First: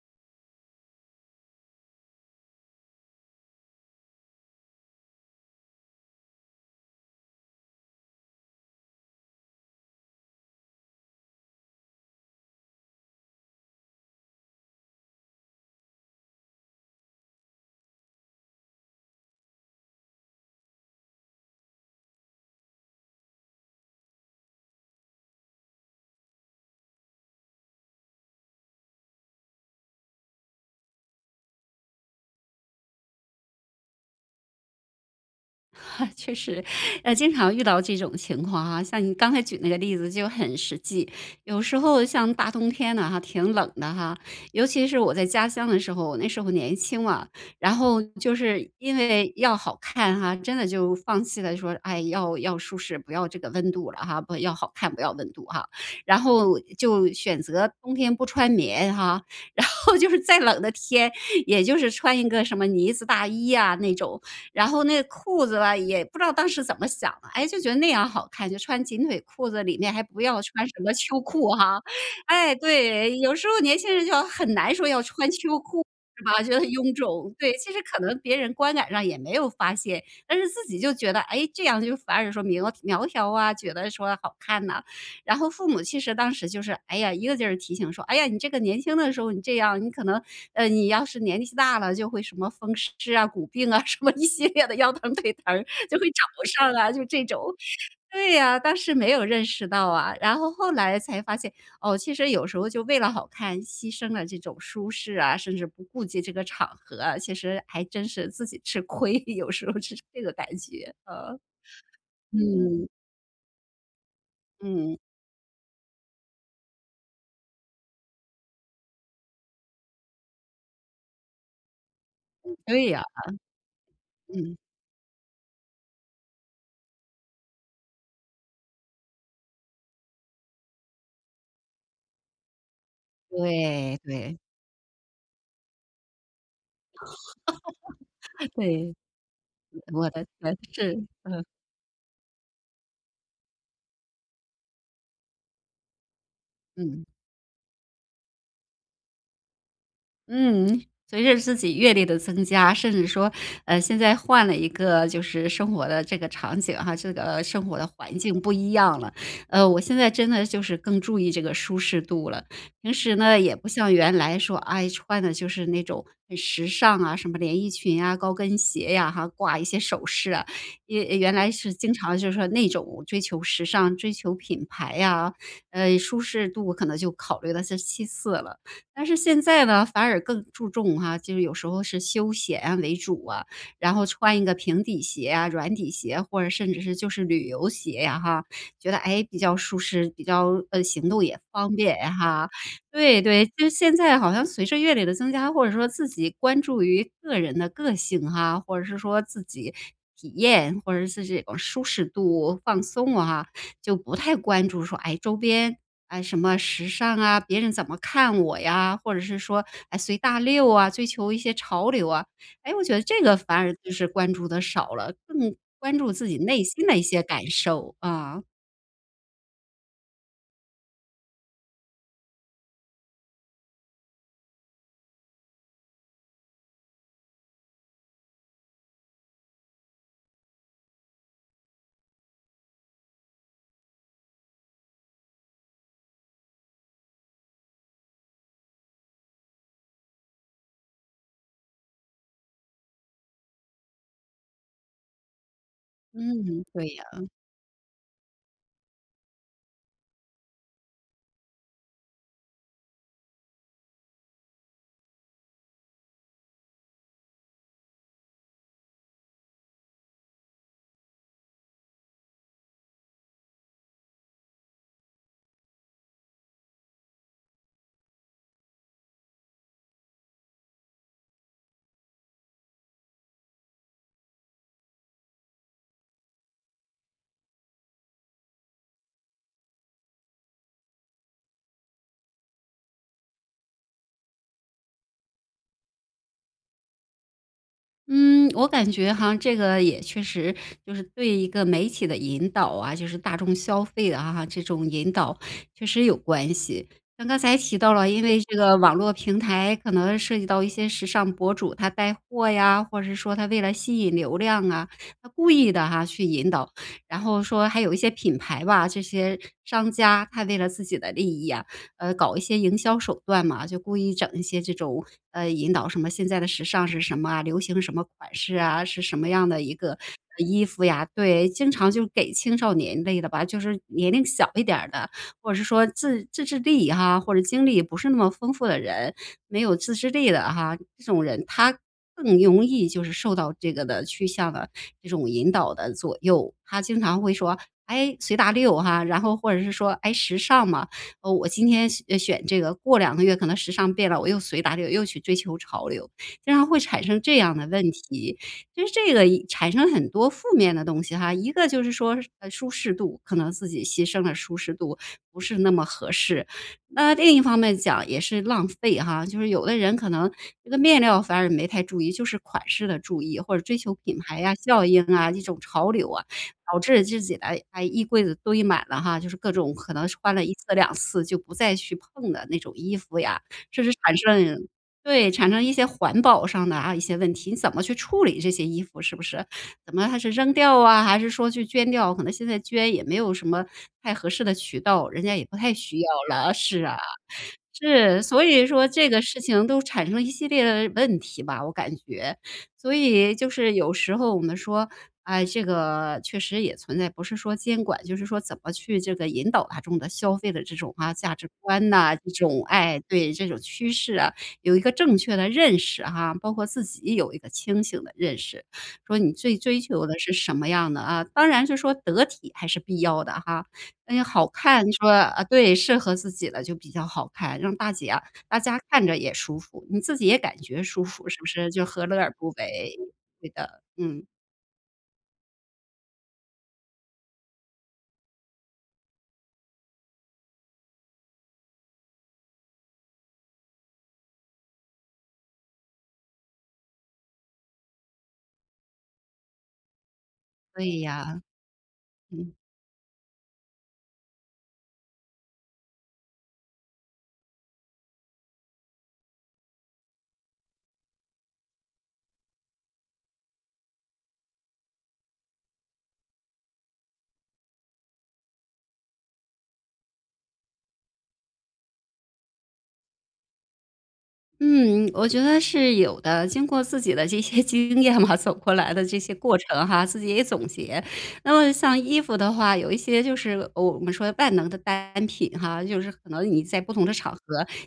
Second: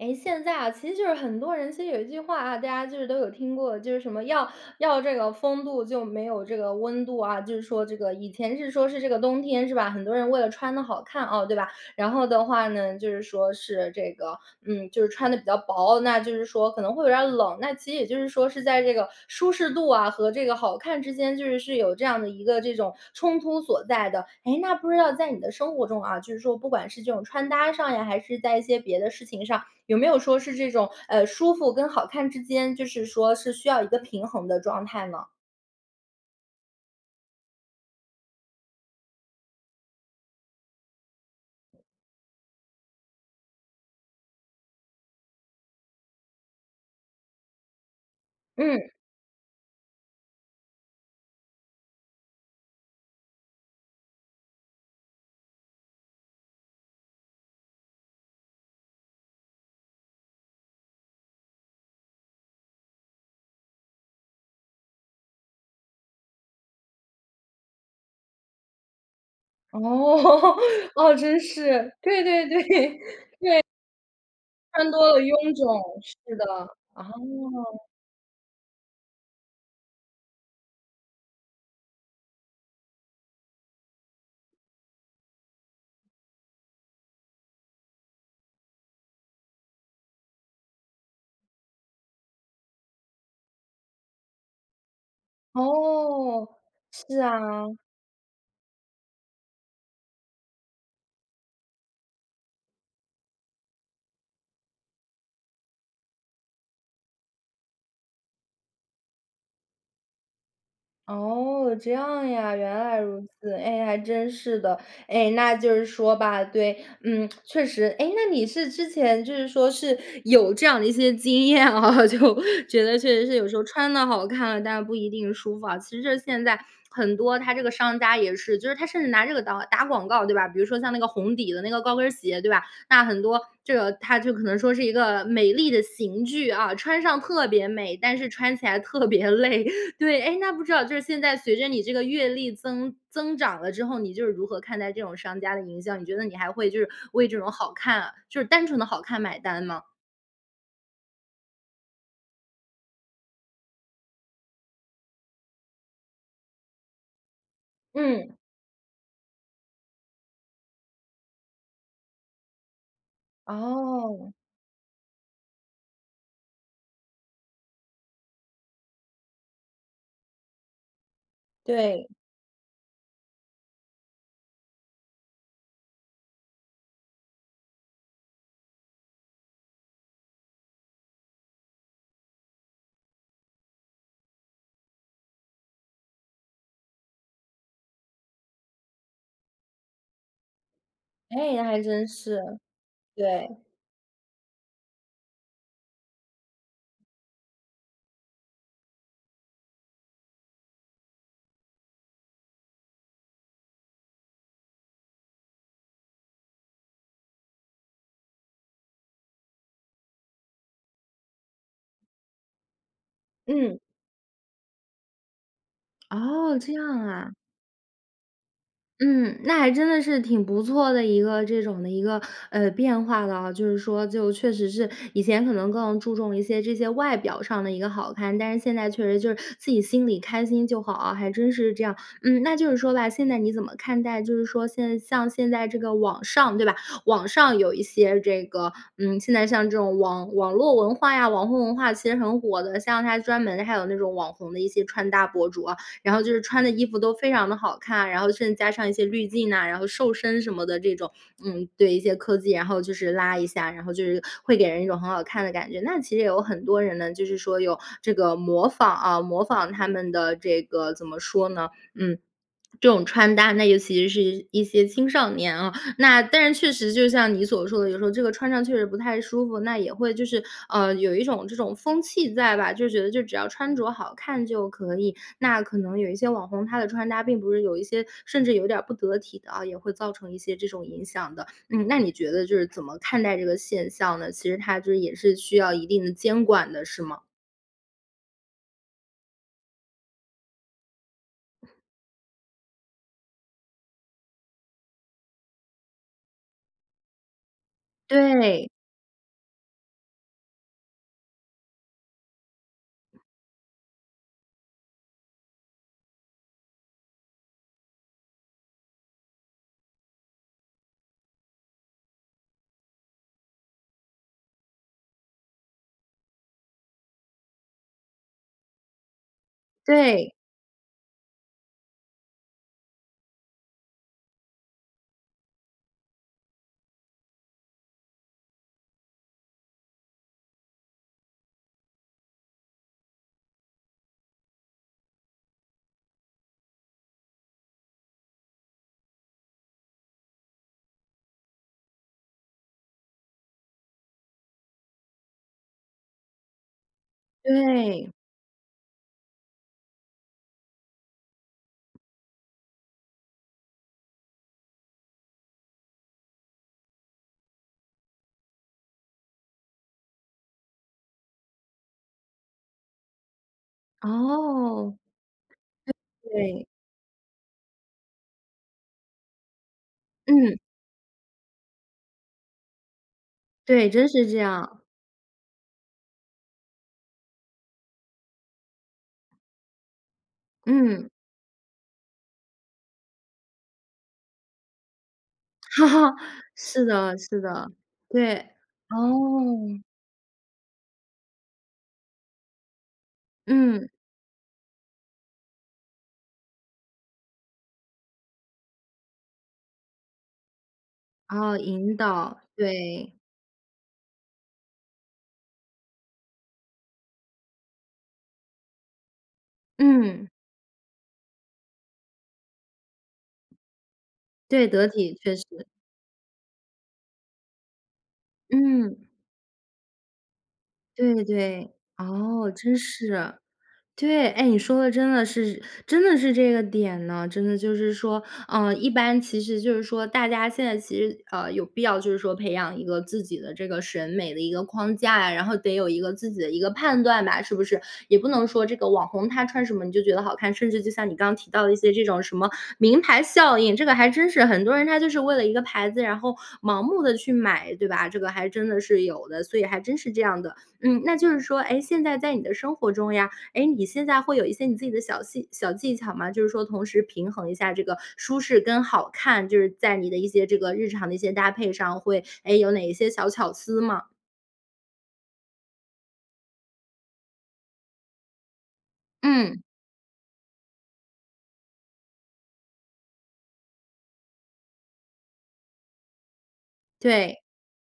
诶，现在啊，其实就是很多人其实有一句话，啊，大家就是都有听过，就是什么要，要这个风度就没有这个温度，啊，就是说这个，以前是说是这个冬天是吧？很多人为了穿得好看，啊，对吧？然后的话呢，就是说是这个，嗯，就是穿得比较薄，那就是说可能会有点儿冷。那其实也就是说是在这个舒适度啊，和这个好看之间就是是有这样的一个这种冲突所在的。诶，那不知道在你的生活中啊，就是说不管是这种穿搭上呀，还是在一些别的事情上，有没有说是这种，呃，舒服跟好看之间，就是说是需要一个平衡的状态呢？确实，呃，经常遇到这种情况啊，像你刚才举那个例子就很实际。有时候像大冬天呢哈，挺冷的哈，尤其是我在家乡的时候，我那时候年轻嘛，然后就是嗯。因为要好看哈，真的就放弃了说，哎，要要舒适，不要这个温度了哈。不要好看，不要温度啊。然后就选择冬天不穿棉哈，然后就是再冷的天，也就是穿一个什么呢子大衣啊那种。然后那个裤子吧，也不知道当时怎么想的，哎，就觉得那样好看，就穿紧腿裤子哦，里面还不要 穿什么哦，秋真裤哈。是。对 对哎，对，对。对。有时候年轻人就很难说穿要多了穿臃秋裤肿，是是吧？的，觉得臃啊。肿，对。其实可能别人观感上也没有发现，但是自己就觉得，诶，这样就反而说明苗苗条啊，觉得说好看呐。然后父母其实当时就是，哎呀，一个劲儿提醒说：“哎呀，你这个年轻的时候你这样，你可能，呃，你要是年纪大了就会什么风湿啊、骨病啊什么一系列的腰疼腿疼儿就会找哦，上来。”就是这种。啊。对啊，当时没有认识到啊，然后后来才发现，哦，其实有时候就为了好看牺牲了这种舒适啊，甚至不顾及这个场合啊，其实还真是自己吃亏，有时候是这个感觉，啊。哦，这样呀，原嗯。来如此，哎，还真是的。嗯。哎，那就是说吧，对，嗯，确实。诶，那你是之前就是说是有这样的一些经验啊，就觉对得呀，确啊。实是有时候穿得好看嗯。了，但不一定舒服啊。其实现在很多它这个商家也是就是它甚至拿这个到打广告，对吧？比如说像那个红底的那个高跟儿鞋，对吧？那很多，这个，对，它就对。可能说是一个美丽的刑具啊，穿上特别美，但是 穿起来对，特别累。我对，的诶，那对，不知道就是，是现在嗯。随着你这个阅历增增长了之后，你就是如何看待这种商家的营销？你觉得你还会就是嗯。为这种好看就是单纯的好看买单吗？嗯，随着自己阅历的增加，甚至说，呃，现在换了一个，就是生活的这个场景哈，这个生活的环嗯。境不一样了，呃，我现在真的就是更注意这个舒适度了。平时呢，也不像原哦。来说，哎，穿的就是那种很时尚啊，什么连衣裙呀、高跟鞋呀哈，挂一些首饰啊，一原来是经对。常就是说那种追求时尚、追求品牌呀，呃，舒适度可能就考虑了是其次了。但是现在呢，反而更注重哈，就是有时候是休闲为主啊。然后穿一个平底鞋啊、软底鞋或者甚至是，就是旅游鞋呀哈。觉得，诶，比较舒适，比较呃，行动也哎，方还便真哈，是，对，对。就对。是现在好像随着阅历的增加或者说自己关注于个人的个性啊，或者是说自己体验，或者是这种舒适度、放松啊，就不太关注说，哎，周边，哎，什么时尚啊，别人怎么看我呀，或者是说，哎，随大流啊，追求一些潮流啊。诶，我觉得这个反而嗯。就是关注的少了，更关注自己哦，内这样心的一些啊。感受，啊。嗯，那还真的是挺不错的一个这种的一个，呃，变化了。就是说，就确实是以前可能更注重一些这些外表上的一个好看，但是现在确实就是自己心里开心就好啊，还真是这样。嗯，那就是说吧，现在你怎么看待就是说现在像现在这个网上，对吧？网上有一些这个，嗯，现在像这种网网络文化呀，网红文化，其实很火的，像它专门的还有那种网红的一些穿搭博主啊，然后就是穿嗯，的衣对服都呀。非常地好看，然后甚至加上一些滤镜呐，然后瘦身什么的这种。嗯，对，一些科技，然后就是拉一下，然后就是会给人一种很好看的感觉。那其实也有很多人呢，就是说有这个模仿，啊，模仿他们的这个，怎么说呢？嗯，这种穿搭。那尤其是一些青少年哦，那但是确实就像你所说的，有时候这个穿上确实不太舒服，那也会就是，呃，有一种这种风气在吧。就觉得就只要穿着好看就可以，那可能有一些网红，他的穿搭并不是有一些甚至有点儿不得体的啊，也会造成一些这种影响的。嗯，那你觉得就是怎么看待这个现象呢？其实它这也是需要一定的监管的，是吗？嗯，我感觉哈，这个也确实就是对一个媒体的引导啊，就是大众消费的啊，这种引导，确实有关系。像刚才提到了，因为这对。个网络平台可能涉及到一些时尚博主，他带货呀，或者说他为了吸引流量啊，他故意地哈，去引导。然后说还有一些品牌吧，这些商家，他为了自己的利益啊，呃，搞一些营销手段嘛，就故意整一些这种，呃，引导什么，现在的时尚是什么啊，流行什么款式啊，是什么样的一个对。呃衣服呀。对，经常就给青少年类的吧，就是年龄小一点儿的，或者是说自自制力啊，或者经历不是那么丰富的人，没有自制力的哈，这种人，他更容易就是受到这个的趋向的这种引导的左右。他经常会说，诶，随大流哈，然后或者是说，诶时尚嘛，哦，我今天选选这个，过2个月可能时尚变了，我又随大流又去追求潮流，经常会产生这样的问对。题。就是这个产生很多负面的东西哈，一个就是说是舒适度，可能自己牺牲了舒适度，不是那么合适。那另一方面讲也是浪费哈，就是有的人可能这个面料反而没太注意，就是款式的注意或者追求品牌啊，效哦。应啊，这种潮流啊，对。导致自己的，哎，衣柜子堆满了哈，就是各种，可能是穿了1嗯。次2次就不再去碰的那种衣服呀。甚对，至真产是这生样。对，产生一些环保上的啊一些问题，你怎么去处理这些衣服是不是？怎么还是扔掉啊，嗯。还是说去捐掉，可能现在捐也没有什么太合适的渠道，人家也不太哈需哈，要了。是是啊。的，是的，是！对，所以说这个事情哦。都产生一系列的问题吧，我感觉。所以就是嗯。有时候我们说，哎，这个确实也存在，不是说监管，就是说怎么去这个引导大众的消费的这种啊，价值哦，观引哪，这导，种，哎，对。对，这种趋势啊，有一个正确的认识哈，包括自己有一个清醒的认识。说你最追求的嗯。是什么样的啊，当然是说得体还是必要的哈。那好对，得看你说体，确啊实。对，适合自己的就比较好看，让大家啊大家看嗯。着也舒服，你自己也感觉舒对服，是不对，是？就何乐而不哦，真为。是。对的，嗯。对！哎，你说的真的是，真的是这个点呢！真的就是说，呃，一般其实就是说，大家现在其实，呃，有必要就是说培养一个自己的这个审美的一个框架呀，然后得有一个自己的一个判断吧，是不是？也不能说这个网红他穿什么你就觉得好看，甚至就对像你刚呀。提到的一些这种，什么，嗯。名牌效应，这个还真是。很多人他就是为了一个牌子，然后盲目地去买，对吧？这个还真的是有的，所以还真是这样的。嗯，那就是说，诶，现在在你的生活中呀，诶，你现在会有一些你自己的小技小技巧吗？就是说同时平衡一下这个舒适跟好看，就是在你的一些这个日常的一些搭配上，会，诶，有哪一些小巧思吗？嗯，我觉得是有的，经过自己的这些经验嘛，走过来的这些过嗯。程哈，自己也总结。那么像衣服的话，有一些就是，呃，我们说万能的单品哈，就是可能你在不同的场对。合，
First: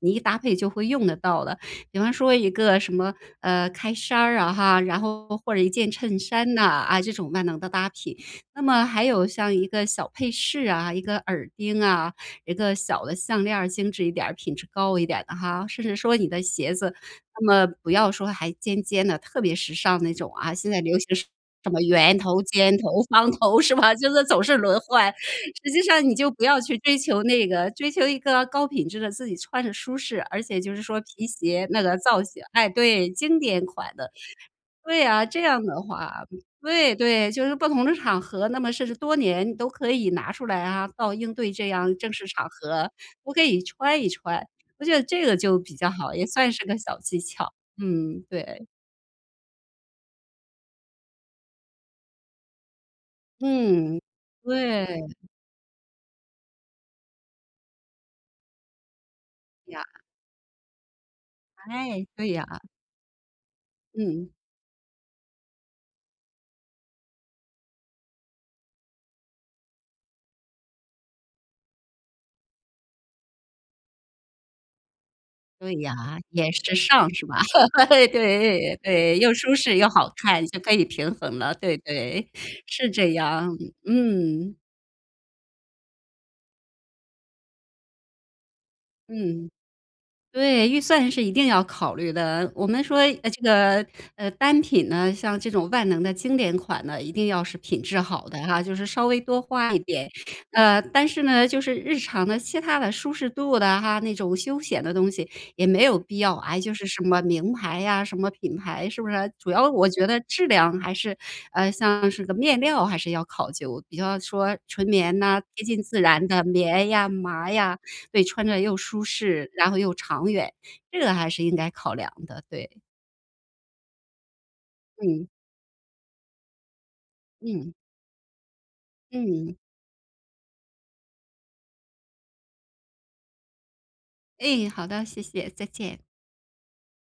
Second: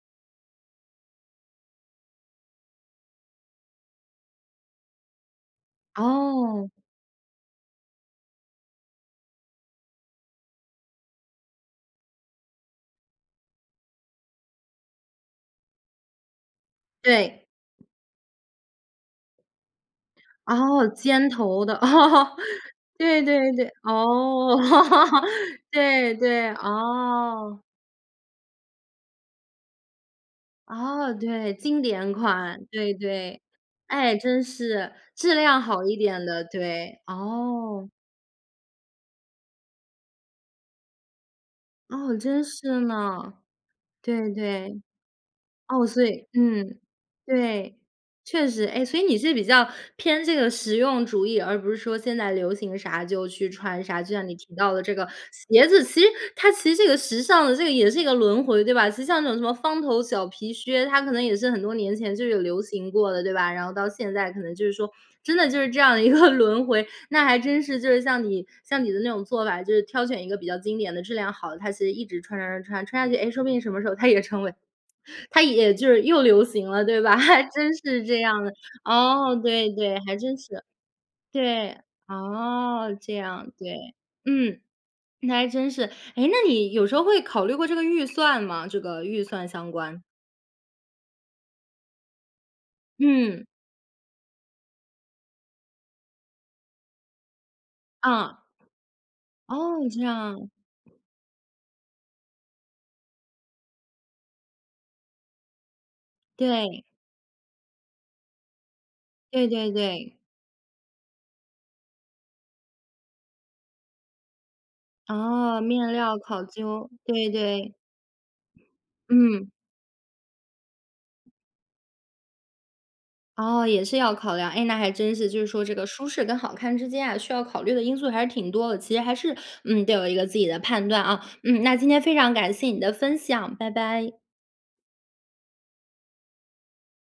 你一搭配就会用得到的，比方说一个什么，呃，开衫儿啊哈，然后或者一件衬衫呢，哦。啊，这种万能的搭品。那么还有像一个小配饰啊、一个耳钉啊，一个小的项链儿，精致一点儿、品质高一点儿的哈。甚至说你的鞋子，那对。么不要说还尖尖的、特别时尚那种啊，现在哦，流行尖头什的，么圆哦，头、尖头、对方对头，对，是吧？就是总是哦，轮换，实际上对，你就不对，要去追求那哦。个，追求一个高品质的，自己穿着舒适，而且就是说哦，皮对，鞋经那个典造型款，哎，对，对，经对。典款的，哎，真是，对啊，质这量样的好一话点的，对，对，对，就是不同哦。的场合，那么甚至多年都可以拿出来啊，到应对这样正哦，式真场是合，我呢。可以穿一对，穿。对。我觉得这个就比哦，较所好，也以算是个嗯，小技巧，对，嗯，确实。对。诶，所以你是比较偏这个实用主义，而不是说现在流行啥就去穿嗯，啥，就像你提到的对。这个鞋子，其实它其实这个时尚的，这个也是一个轮回，对吧？其实像那种什么方呀。头小皮靴，它可能也是很多年哎，前就对有呀。流行过的，对吧？然后到现嗯。在可能就是说，真的就是这样的一个轮回，那还真是就是像你像你的那种做法，就是挑选一个比较经典的、质量好的，它其实一直穿穿穿穿，穿下去，诶，说不定什么时候它也成为它也对就呀。是又流也行时了，对尚，吧？是吧？真 是这样的。对，对，又哦，舒对，适又对，好还真看，就是。可以平衡了。对对，对，是哦，这这样，样，对，嗯。嗯，那还真是。诶，那你有时候会考虑过这个预算吗？这个预算嗯。相关。对，预算是一定要考虑的。我们说，呃这嗯。个，呃，单品呢，像这种万能的经典款呢，一定要是品质好的啊。哈，就是稍微多花哦，一这点。样。呃，但是呢，就是日常的、其他的、舒适度的哈，那种休闲的东西也没有必要，哎，就对。是什么名牌呀，什么品牌，是不是？对主要对我觉对。得质量还是呃，像是个面料还是要考究，比较说纯棉呐，啊，贴近面自料然考的棉究。呀、对麻对。呀，对，穿着又舒适，嗯。然后又长远，这个还是应该考量的，对。哦，也是要考量。诶，那还真嗯。是，就是说这个舒适跟好看之间啊，需要考嗯。虑的因素还是挺多的。其实还是，嗯。嗯，得有一个自己的判断，啊。嗯，那今天非常感谢你的分享，拜拜。哎，好的，谢谢，再见。